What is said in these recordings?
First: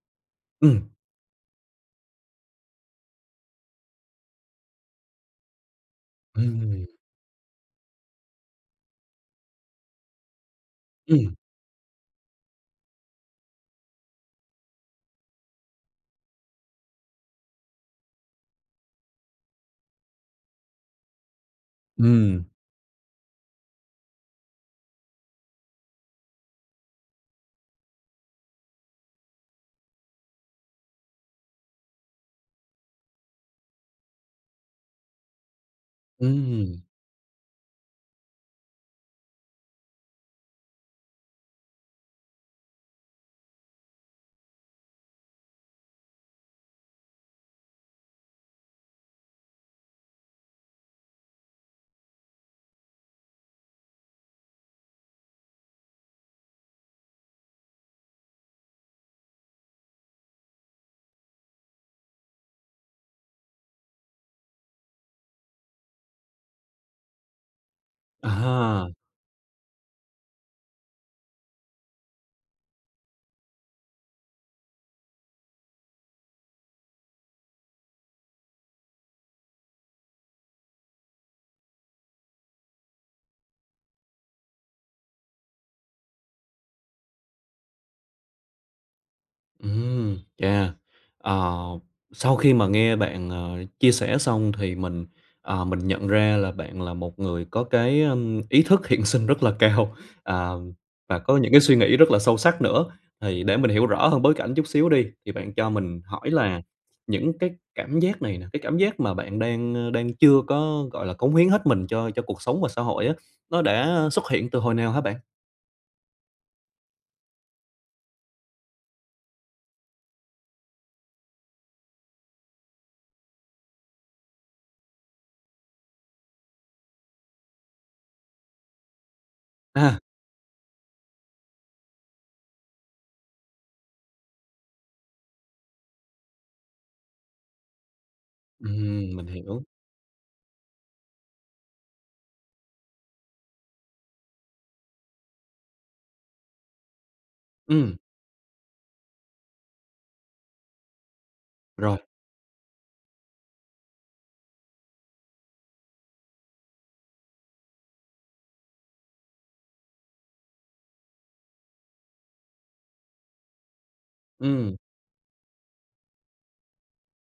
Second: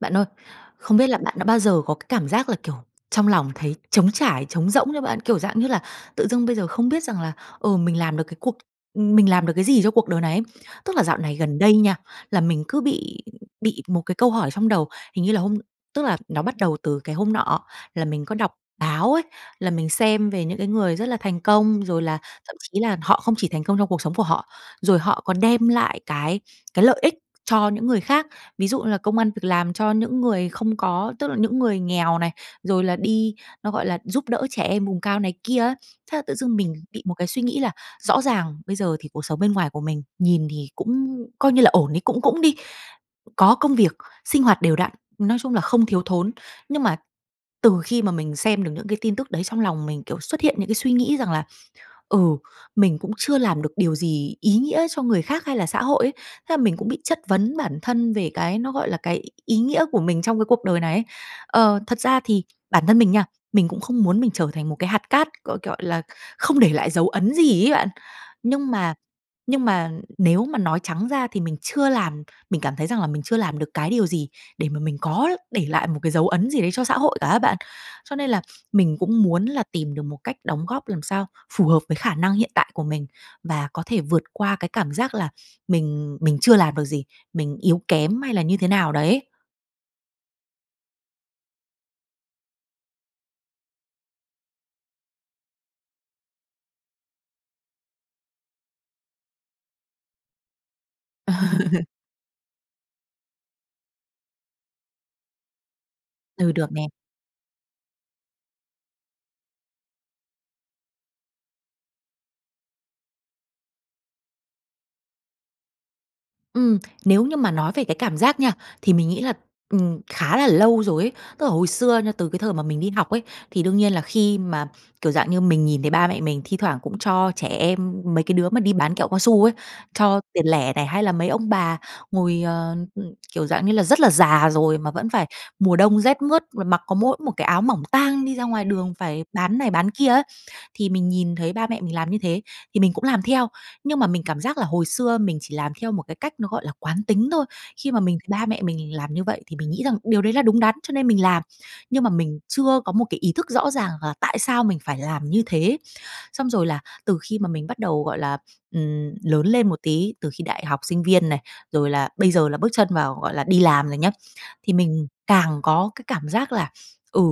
Bạn ơi, Ừm. không biết là bạn đã bao giờ có cái cảm giác là, kiểu, trong lòng thấy trống trải, trống rỗng chưa bạn? Kiểu, dạng như là tự dưng bây giờ Ừm. không biết rằng là, ừ, mình làm được cái cuộc ừm, mình làm được cái gì cho cuộc đời này ấy. Tức là dạo Ừm. này gần đây nha, là mình cứ bị bị một cái câu hỏi trong đầu. Hình như là hôm tức là nó bắt đầu từ cái hôm nọ là mình có đọc báo ấy, là mình xem về những cái người rất là thành công, rồi là Ừm. thậm chí là họ không chỉ thành công trong cuộc sống của họ, rồi họ còn đem lại cái cái lợi ích cho những người khác. Ví dụ như là công ăn việc làm cho những người không có tức là những người nghèo này, rồi là đi nó gọi là giúp đỡ trẻ em vùng cao này kia á. Thế là tự dưng mình Ừm. bị một cái suy nghĩ là rõ ràng bây giờ thì cuộc sống bên ngoài của mình nhìn thì cũng coi như là ổn đi, cũng cũng đi, có công việc, sinh hoạt đều đặn, nói chung là không thiếu thốn. Nhưng mà từ khi mà mình xem được những cái tin tức đấy trong lòng mình, kiểu, xuất hiện những cái suy nghĩ rằng là, ừ, mình cũng chưa làm được điều gì ý nghĩa cho người khác hay là xã hội ấy. Thế là mình cũng bị chất vấn bản thân về cái nó gọi là cái y ý nghĩa của mình trong cái cuộc đời này ấy. Ờ, thật ra thì bản thân mình nha, mình cũng không muốn mình trở thành một cái hạt cát, gọi gọi là không để lại dấu ấn gì ấy bạn. Nhưng mà À. nhưng mà nếu mà nói trắng ra thì mình chưa làm mình cảm thấy rằng là mình chưa làm được cái điều gì để mà mình có để lại một cái dấu ấn gì đấy cho xã hội cả á bạn. Cho nên là mình cũng muốn là tìm được một cách đóng góp làm sao phù hợp với khả năng hiện tại của mình, và có thể vượt qua cái cảm giác là mình mình chưa làm được gì, mình yếu kém hay là như thế nào đấy. Ừm, yeah. Ờ, sau khi mà nghe bạn, ờ, chia sẻ xong thì mình, ờ, mình nhận ra là bạn là một người có cái, ờm, ý thức hiện sinh rất là cao, à, và có những cái suy nghĩ rất là sâu sắc nữa. Thì để mình hiểu rõ hơn bối cảnh chút xíu đi, thì bạn cho mình hỏi Ừ, là được nè. những cái cảm giác này nè, cái cảm giác mà bạn đang, ờ, đang chưa có, gọi là, cống hiến hết mình cho cho cuộc sống và xã hội á, nó đã ờ xuất hiện từ hồi nào hả bạn? Ừm, nếu như mà nói về cái cảm giác nha, thì mình nghĩ là, ừm, khá là lâu rồi ấy. Tức là hồi xưa nha, từ cái thời mà mình đi học ấy, thì đương nhiên là khi mà kiểu dạng như, mình nhìn thấy ba mẹ mình thi thoảng cũng cho trẻ em, mấy cái đứa mà đi bán kẹo cao su ấy, À. cho tiền lẻ này, hay là mấy ông bà ngồi, ờ, ừm, kiểu dạng như là, rất là già rồi mà vẫn phải mùa đông rét mướt mà mặc có mỗi một cái áo mỏng tang đi ra ngoài đường, Ừm, phải mình bán hiểu. này bán kia á. Thì mình nhìn thấy ba mẹ mình làm như thế, thì mình cũng làm theo, nhưng mà mình cảm giác là hồi xưa mình chỉ làm theo một cái cách nó, gọi là, quán tính thôi. Khi Ừm. mà mình thì ba mẹ mình làm như vậy thì mình nghĩ rằng điều đấy là đúng đắn cho nên mình làm, Rồi. nhưng mà mình chưa có một cái ý thức rõ ràng là tại sao mình phải làm như thế ấy, xong rồi là từ khi mà mình bắt đầu, gọi là, ừm, lớn lên một tí, từ khi đại học sinh viên này, rồi là bây giờ là bước chân vào, gọi là, đi làm rồi nhá, thì Ừm. mình càng có cái cảm giác là, ừ,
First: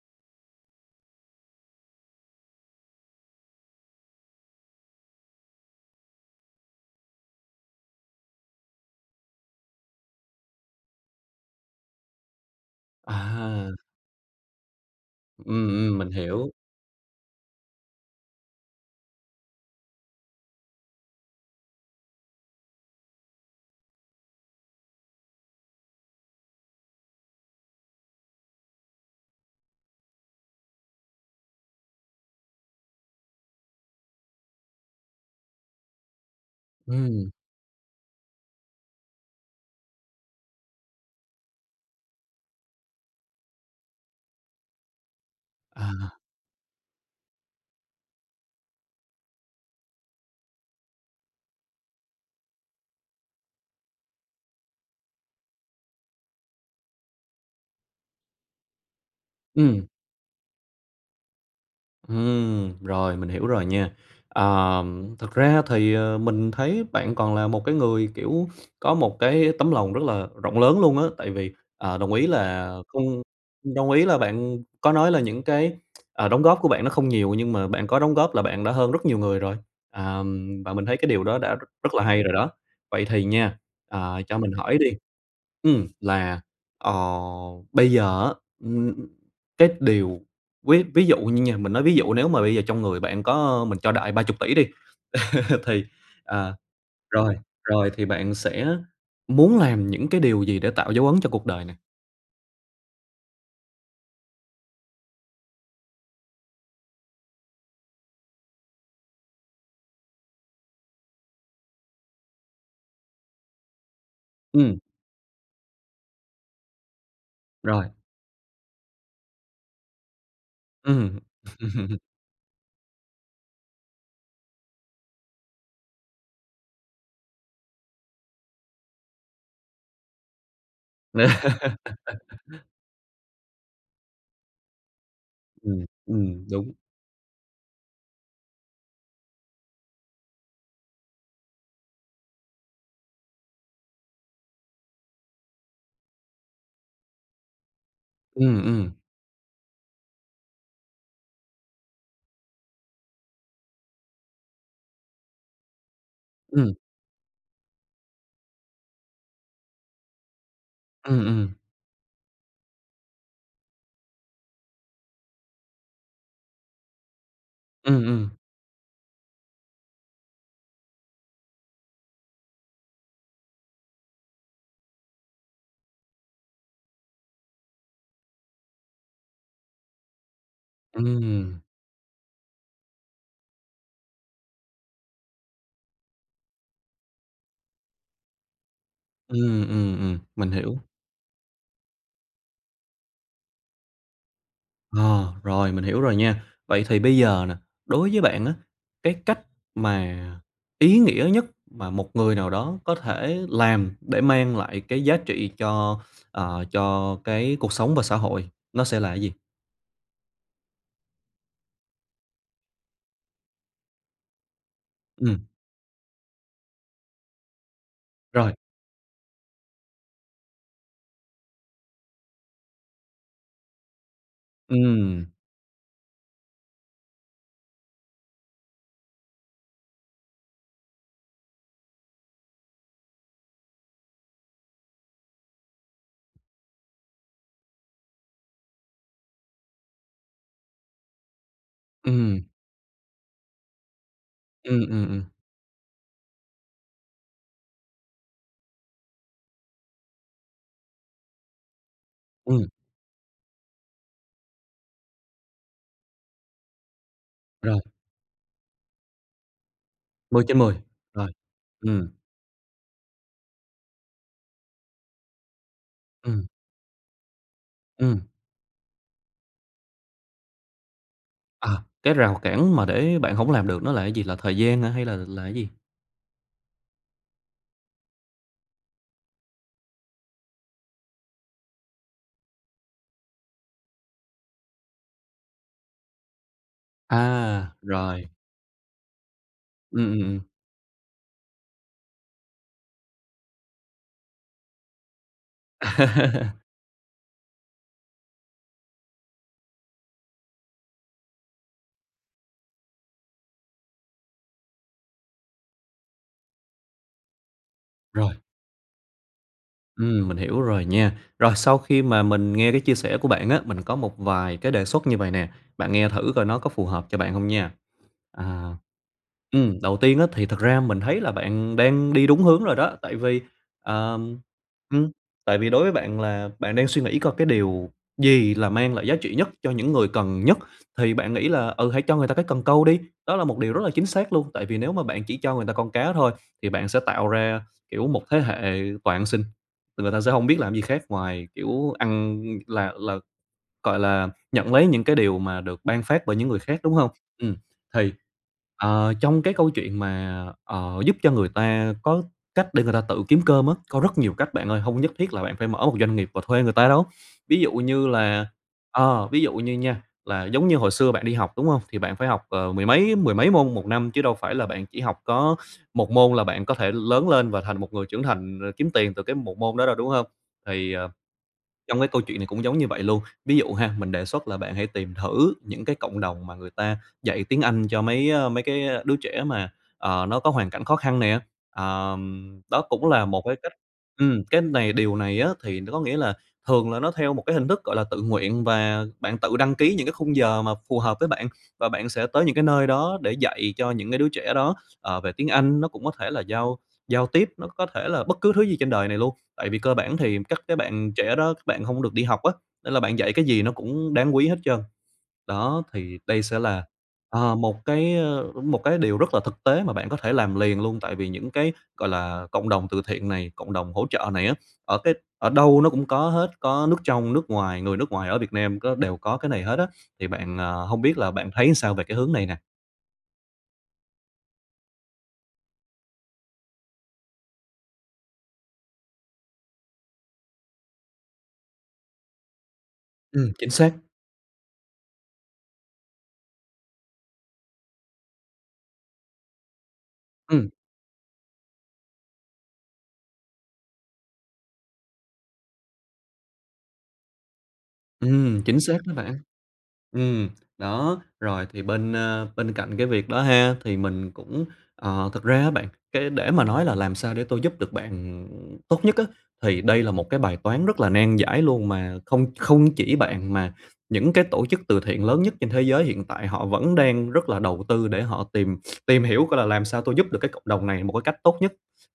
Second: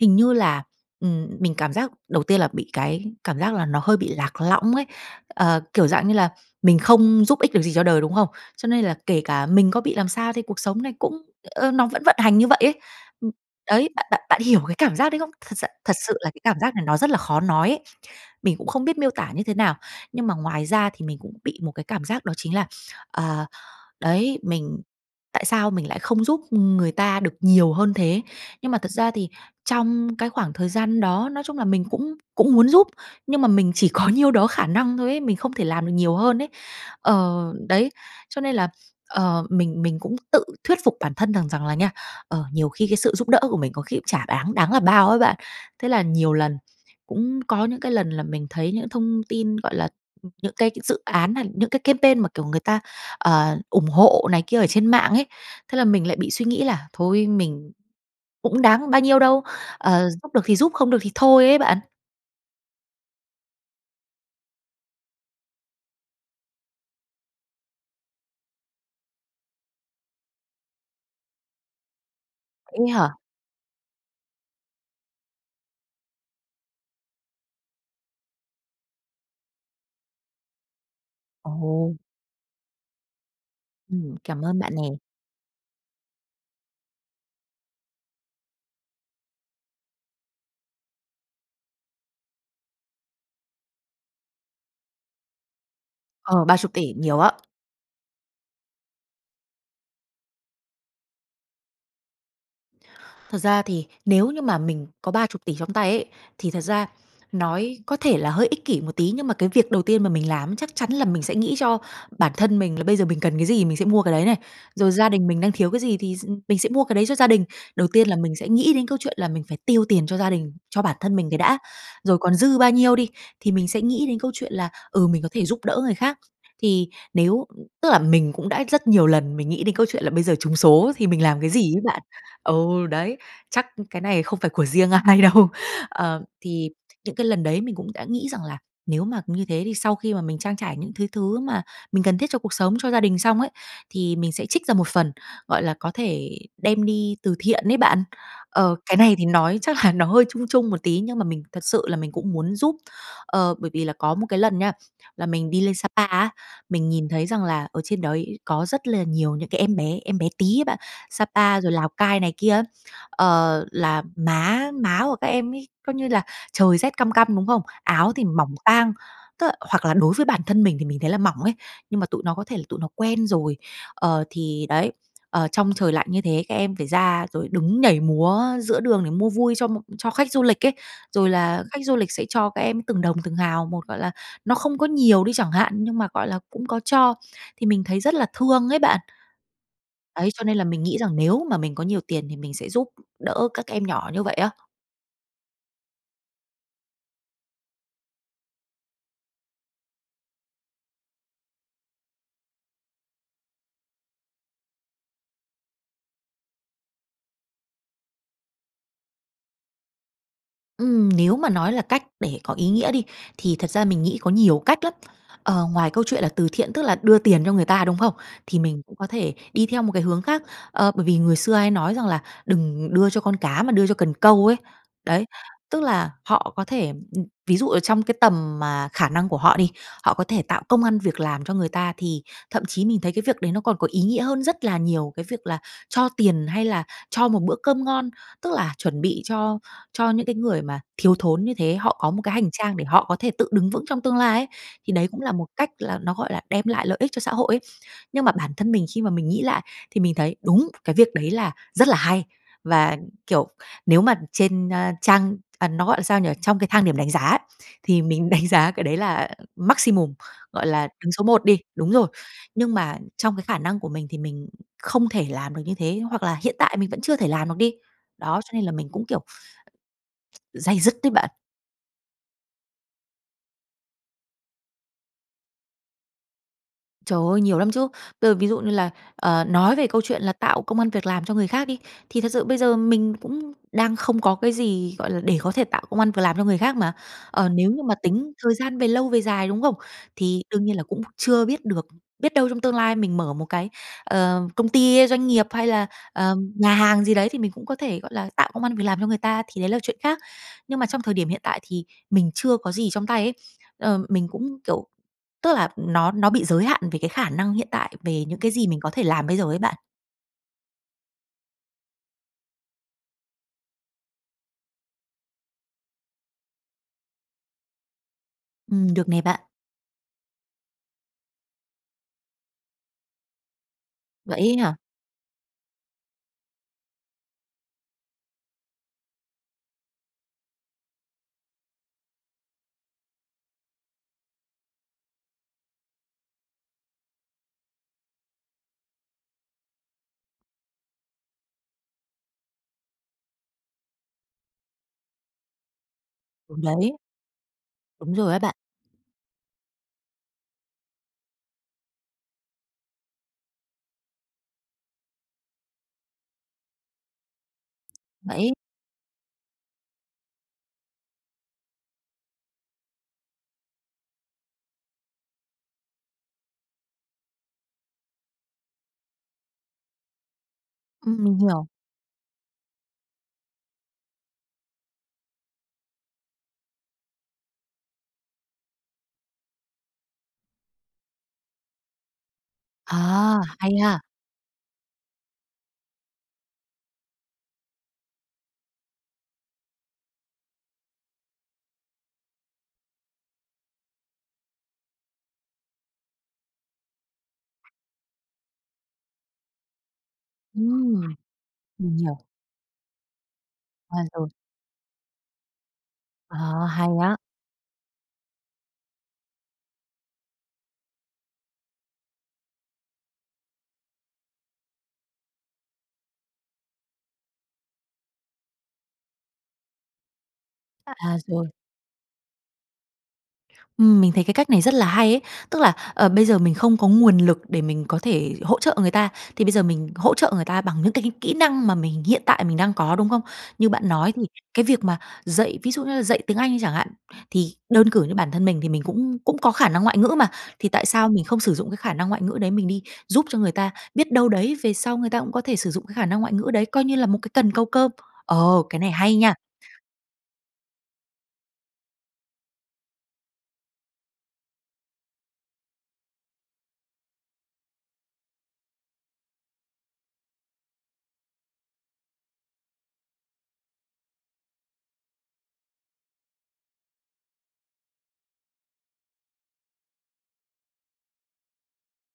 hình như là, ừm, mình cảm giác đầu tiên là bị cái cảm giác là nó hơi bị lạc lõng ấy, ờ, kiểu dạng như là, mình không giúp ích được gì cho đời, đúng không? Cho nên là kể cả mình có bị làm sao thì cuộc sống này cũng, ơ, nó vẫn vận hành như vậy ấy, ừm, À. đấy, bạn bạn bạn hiểu cái cảm giác đấy không? Thật s Ừm, thật ừm, mình sự là cái hiểu. cảm giác này nó rất là khó nói ấy, mình cũng không biết miêu tả như thế nào. Nhưng mà ngoài ra thì mình cũng bị một cái cảm giác đó chính là, ờ đấy, mình tại sao mình lại không giúp người ta được nhiều hơn thế? Nhưng mà thật ra thì trong cái khoảng thời gian đó, nói chung là mình cũng cũng muốn giúp, nhưng mà mình chỉ có nhiêu đó khả năng thôi ấy, mình không thể làm được nhiều hơn ấy. Ừm. Ờ, đấy, cho nên là, ờ, mình mình cũng tự thuyết phục bản thân rằng rằng là nha, ờ, nhiều khi cái sự giúp đỡ của mình có khi cũng chả đáng đáng là bao ấy bạn, thế là À. nhiều lần cũng có những cái lần là mình thấy những cái thông tin, gọi là, ừm, những cái dự án, à, hay những cái campaign mà, kiểu, người ta, ờ, ủng hộ này kia ở trên mạng ấy, thế là mình lại bị suy nghĩ là "Thôi, mình cũng đáng bao nhiêu đâu, Ừm. ờ, giúp được thì giúp, không được thì thôi" ấy bạn. Ừm, rồi mình hiểu rồi nha. Ờ, thực ra thì, ờ, mình thấy bạn còn là một cái người, kiểu, có một cái tấm lòng rất là rộng lớn luôn á, tại vì, à, đồng ý là Vậy á hả? không mình đồng ý là bạn có nói là những cái, à, đóng góp của bạn nó không nhiều nhưng mà bạn có đóng góp là bạn đã hơn rất nhiều người rồi, à, và mình thấy cái điều đó đã rất rất Ồ! là hay rồi đó. Vậy thì nha, Ừm, à, cho cảm mình ơn bạn hỏi đi, nè. ừm, là, ờ, bây giờ á, ừm, cái điều ví ví dụ như nha mình nói ví dụ nếu mà bây giờ trong người bạn có, ơ, mình cho đại 30.000.000.000 đi, thì, Ờ, à, 30.000.000.000, nhiều á. rồi rồi thì bạn sẽ muốn làm những cái điều gì để tạo dấu ấn cho cuộc đời này? Thật ra thì nếu như mà mình có 30.000.000.000 trong tay ấy, thì thật ra nói có thể là hơi ích kỷ một tí, nhưng mà cái việc đầu tiên mà mình làm chắc chắn là mình sẽ nghĩ cho bản thân mình, là bây giờ mình cần cái gì thì mình sẽ mua cái đấy này, Ừm. rồi gia đình mình đang thiếu cái gì thì s mình sẽ mua cái đấy cho gia đình. Rồi. Đầu tiên là mình sẽ nghĩ đến câu chuyện là mình phải tiêu tiền cho gia đình, cho bản thân Ừm. mình cái đã. Rồi còn dư bao nhiêu đi, thì mình sẽ nghĩ đến câu chuyện là, ừ, mình có thể giúp đỡ người khác. Thì nếu tức là mình cũng đã rất nhiều lần mình nghĩ đến câu chuyện là bây giờ trúng số thì mình làm cái gì ấy bạn. Ừ, đấy, chắc cái này không phải của riêng ai đâu. Ừm, ừ, Ờ, thì đúng. những cái lần đấy mình cũng đã nghĩ rằng là, nếu mà như thế thì sau khi mà mình trang trải những thứ thứ mà mình cần thiết cho cuộc sống, cho gia đình xong ấy, thì mình sẽ trích ra một phần, gọi là, có thể đem đi từ thiện ấy bạn. Ừm, Ờ, ừ. cái này thì nói chắc là nó hơi chung chung một tí, nhưng mà mình thật sự là mình cũng muốn giúp. Ờ, bởi vì là có một cái lần nha, là mình đi lên Sa Pa á, Ừ. mình nhìn thấy rằng là ở trên đấy có rất là nhiều những cái em bé, em bé tí ấy bạn, Ừm, ừ. Sapa rồi Lào Cai này kia á, ờ, là má má của các em ấy coi như là, trời rét căm căm, đúng không? Ừm, Áo thì ừm. mỏng tang. Tức là hoặc là đối với bản thân mình thì mình thấy là mỏng ấy, nhưng mà tụi nó có thể là tụi nó quen rồi. Ờ, thì đấy, ờ, trong trời lạnh như thế, các em phải ra rồi đứng nhảy múa giữa đường để mua vui cho một cho khách du lịch ấy, rồi Ừm. là khách du lịch sẽ cho các em từng đồng, từng hào một. Gọi là, nó không có nhiều đi chẳng hạn, nhưng mà, gọi là, cũng có cho. Thì mình thấy rất là thương ấy bạn. Ừm, ừm, ừm, Đấy, cho mình nên là hiểu. mình nghĩ rằng nếu mà mình có nhiều tiền thì mình sẽ giúp đỡ các em nhỏ như vậy á. Ờ, rồi, mình hiểu rồi nha. Vậy thì bây giờ nè, đối với bạn á, cái cách mà ý nghĩa nhất mà một người nào đó có thể làm để mang lại cái giá trị cho, ờ, cho cái cuộc sống và xã hội, nó sẽ là cái gì? Ừm, nếu mà nói là cách để có ý nghĩa đi, thì thật ra mình nghĩ có nhiều cách lắm. Ừm. Ờ, ngoài câu chuyện là từ thiện, tức là đưa tiền cho người ta, đúng không? Rồi. Thì mình cũng có thể đi theo một cái hướng khác. Ờ, bởi vì người xưa hay nói rằng là "Đừng đưa cho con cá mà đưa cho cần câu" ấy. Đấy, Ừm. tức là họ có thể, ví dụ ở trong cái tầm mà khả năng của họ đi, họ có thể tạo công ăn việc làm cho người ta thì thậm chí mình thấy cái việc đấy nó còn có ý nghĩa hơn rất là nhiều cái việc là cho tiền hay là cho một bữa cơm ngon. Tức là chuẩn bị cho cho những cái người mà thiếu thốn như thế, họ có một cái Ừm. hành trang để họ có thể tự đứng vững trong tương lai ấy. Ừm, Thì ừm, đấy cũng ừm. là một cách là nó gọi là đem lại lợi ích cho xã hội ấy. Nhưng mà bản thân mình khi mà mình nghĩ lại thì mình thấy đúng, cái việc đấy là rất là hay. Ừm. Và, kiểu, nếu mà trên, a, trang à, nó gọi sao nhỉ? Trong cái thang điểm đánh giá ấy, Rồi. thì mình đánh giá cái đấy là maximum, mười trên gọi mười, là, đứng số rồi, một đi đúng rồi. ừm. Nhưng mà trong cái khả năng của mình thì mình không thể làm được như thế, hoặc là Ừm. hiện tại mình vẫn chưa thể làm được đi. Ừm. Đó, cho nên là mình cũng, kiểu, day dứt đấy bạn. À, cái rào cản mà để bạn hổng làm được nó là cái gì? Là thời gian hả hay là là cái gì? Trời ơi! Nhiều lắm chứ. Bây giờ ví dụ như là, ờ, nói về câu chuyện là tạo công ăn việc làm cho người khác đi, thì thật sự bây giờ mình cũng đang không có cái gì, gọi là, để có thể tạo công ăn việc làm cho người khác mà. Ờ, nếu À, như mà rồi. tính thời gian về lâu về dài, đúng không? Ừm, ừm, ừm. Thì đương nhiên là cũng chưa biết được, biết đâu trong tương lai mình mở một cái, ờ, công ty, doanh nghiệp, hay là, ờ, nhà hàng gì đấy thì mình cũng có thể, gọi là, tạo công ăn việc làm cho người ta, thì đấy là chuyện khác. Nhưng mà trong thời điểm hiện tại thì mình chưa có gì trong tay ấy, ờ, mình cũng kiểu, tức là nó nó bị giới hạn về cái khả năng hiện tại, về Rồi. những cái gì mình có thể làm bây giờ ấy bạn. Ừm, mình hiểu rồi nha. Rồi, sau khi mà mình nghe cái chia sẻ của bạn á, mình có một vài cái đề xuất như vậy nè, bạn nghe thử coi nó có phù hợp cho bạn hông nha. À Ừm, được nè bạn. ừm, đầu tiên á, thì thật ra mình thấy là bạn đang đi đúng hướng rồi đó, tại vì, Vậy ờm, ấy hả? ừm, tại vì đối với bạn là bạn đang suy nghĩ coi cái điều gì là mang lại giá trị nhất cho những người cần nhất thì bạn nghĩ là, ừ, hãy cho người ta cái cần câu đi, đó là một điều rất là chính xác luôn, tại vì nếu mà bạn chỉ cho người ta con cá thôi thì bạn sẽ tạo ra, kiểu, một thế hệ toàn ăn xin. Thì người ta sẽ hông biết làm gì khác ngoài, kiểu, ăn là là gọi là, nhận lấy những cái điều mà được ban phát bởi những Ừ, người khác, đúng đấy. hông? Ừm, thì Đúng rồi á bạn. ờ, trong cái câu chuyện mà, ờ, giúp cho người ta có cách để người ta tự kiếm cơm á, có rất nhiều cách bạn ơi, hông nhất thiết là bạn phải mở một doanh nghiệp và thuê người ta đâu. Ví dụ như là, Vậy ờ, ví dụ như nha là giống như hồi xưa bạn đi học, đúng hông? Thì bạn phải học, ờ, mười mấy mười mấy môn 1 năm chứ đâu phải là bạn chỉ học có 1 môn là bạn có thể lớn lên và thành một người trưởng thành r kiếm tiền từ cái 1 môn đó đâu, đúng hông? Thì, ờ, Ừm, mình hiểu. trong cái câu chuyện này cũng giống như vậy luôn, ví dụ ha, mình đề xuất là bạn hãy tìm thử những cái cộng đồng mà người ta dạy tiếng Anh cho mấy, ơ, mấy cái đứa trẻ mà, ờ, nó có hoàn cảnh khó khăn nè, ờm, đó cũng là À, một cái hay cách ha! ừm, cái này điều này á thì có nghĩa là thường là nó theo một cái hình thức, gọi là, tự nguyện và bạn tự đăng ký những cái khung giờ mà phù hợp với bạn và bạn sẽ tới những cái nơi đó để dạy cho những cái đứa trẻ đó, ờ, về tiếng Anh, nó cũng có thể là giao giao tiếp, nó có thể là bất cứ thứ gì trên đời này luôn. Tại vì cơ bản thì các cái Ừm, bạn trẻ đó, các bạn mình hông được hiểu. đi học á, nên là bạn dạy cái gì nó À, cũng rồi. đáng quý hết trơn. Đó thì đây sẽ Ờ, là, hay á. ờ, một cái, ơ, một cái điều rất là thực tế mà bạn có thể làm liền luôn tại vì những cái, gọi là, cộng đồng từ thiện này, cộng đồng hỗ trợ này á, ở cái ở đâu nó cũng có hết, có nước trong nước ngoài, người nước ngoài ở Việt Nam có đều có cái này hết á. Thì bạn, à, hông biết À, là rồi. bạn thấy sao về cái hướng này nè? Ừm, mình thấy cái cách này rất là hay ấy. Tức là, ờ, bây giờ mình không có nguồn lực để mình có thể hỗ trợ người ta, thì bây giờ mình hỗ trợ người ta bằng những cái kỹ kỹ năng mà mình hiện tại mình đang có, đúng không? Ừm, Như chính bạn xác. nói thì cái việc mà dạy ví dụ như là dạy tiếng Anh đi chẳng hạn, thì đơn cử như bản thân mình thì mình cũng cũng có khả năng ngoại ngữ mà, thì Ừm. tại sao mình không sử dụng cái khả năng ngoại ngữ đấy mình đi giúp cho người ta? Biết đâu đấy, về sau người ta cũng có thể sử dụng cái khả năng ngoại ngữ đấy, coi như là một cái cần câu cơm. Ờ, Ừm, cái chính này xác đó hay nha! bạn. Ừm, đó. Rồi thì bên, a, bên cạnh cái việc đó ha, thì mình cũng, ờ, thực ra á bạn, cái để mà nói là làm sao để tôi giúp được bạn, ừm, tốt nhất á, thì đây là một cái bài toán rất là nan giải luôn, mà không không chỉ bạn mà những cái tổ chức từ thiện lớn nhất trên thế giới hiện tại họ vẫn đang rất là đầu tư để họ tìm tìm hiểu coi là làm sao tôi giúp được cái cộng đồng này một cái cách tốt nhất.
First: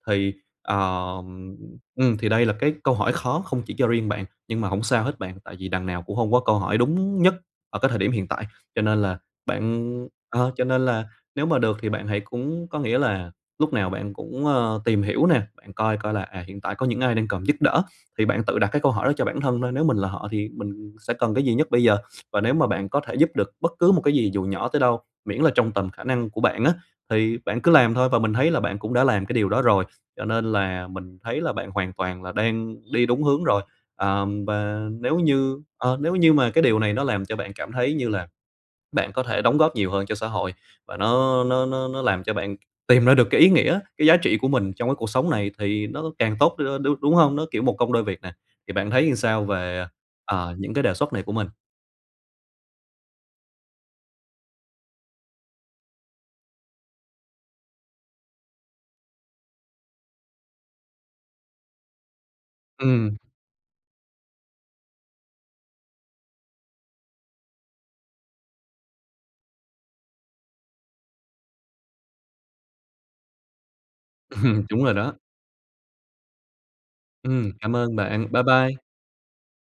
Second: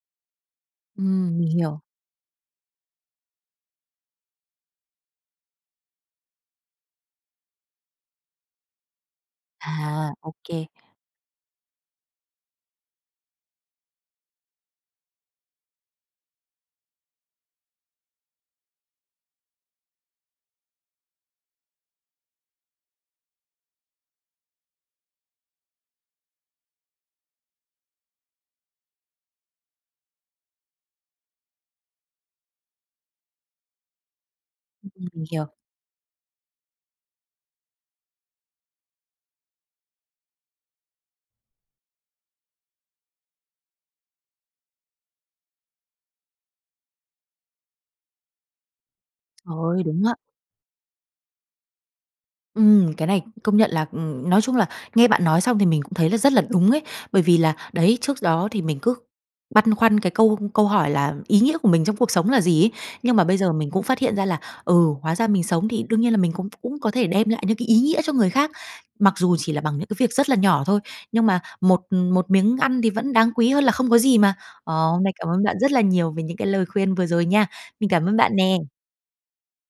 Thì, ờ, Ừm, mình ừm, hiểu. ừm, thì đây là cái câu hỏi khó không chỉ cho riêng bạn, nhưng mà hổng sao hết bạn, tại vì đằng nào cũng hông có câu hỏi đúng nhất ở cái thời điểm hiện tại. Cho nên là bạn À! Ô ờ, kê. cho nên là nếu mà được thì bạn hãy cũng có nghĩa là lúc nào bạn cũng, ơ, tìm hiểu nè, bạn coi coi là, à, hiện tại có những ai đang cần giúp đỡ thì bạn tự đặt cái câu hỏi đó cho bản thân thôi, nếu mình là họ thì mình sẽ cần cái gì nhất bây giờ. Và nếu mà bạn có thể giúp được bất cứ một cái gì dù nhỏ tới đâu, miễn là trong tầm khả năng của bạn á, thì bạn cứ làm thôi và mình thấy là bạn cũng đã làm cái điều đó rồi. Cho nên là mình thấy là bạn hoàn toàn là đang đi đúng hướng rồi. Ờm, và Ừm, nếu mình hiểu. như ờ, nếu như mà cái điều này nó làm cho bạn cảm thấy như là bạn có thể đóng góp nhiều hơn cho xã hội, và nó nó nó nó làm cho bạn tìm ra được cái ý nghĩa, cái giá trị của mình trong cái cuộc sống này thì nó càng tốt đi thôi, đ đúng hông? Nó, kiểu, một công đôi việc nè. Thì bạn thấy làm sao Trời về, ơi, ờ, đúng á! ờ, những cái đề xuất này của mình? Ừm, cái này công nhận là, ừm, nói chung là nghe bạn nói xong thì mình cũng thấy là rất là đúng ấy, bởi vì là đấy, trước đó thì mình cứ băn khoăn cái câu câu hỏi là "ý nghĩa của mình trong cuộc sống là gì?" ấy. Nhưng Ừm. mà bây giờ mình cũng phát hiện ra là, ừ, hóa ra mình sống thì đương nhiên là mình cũng cũng có thể đem lại những cái ý nghĩa cho người khác. Mặc dù chỉ là bằng những cái việc rất là nhỏ thôi, nhưng mà một một miếng ăn thì vẫn đáng quý hơn là không có gì mà. Ờ, Đúng rồi hôm nay đó. cảm ơn bạn rất là nhiều về những cái lời khuyên vừa rồi nha. Ừm, cảm Mình ơn cảm ơn bạn. bạn Bye nè! bye!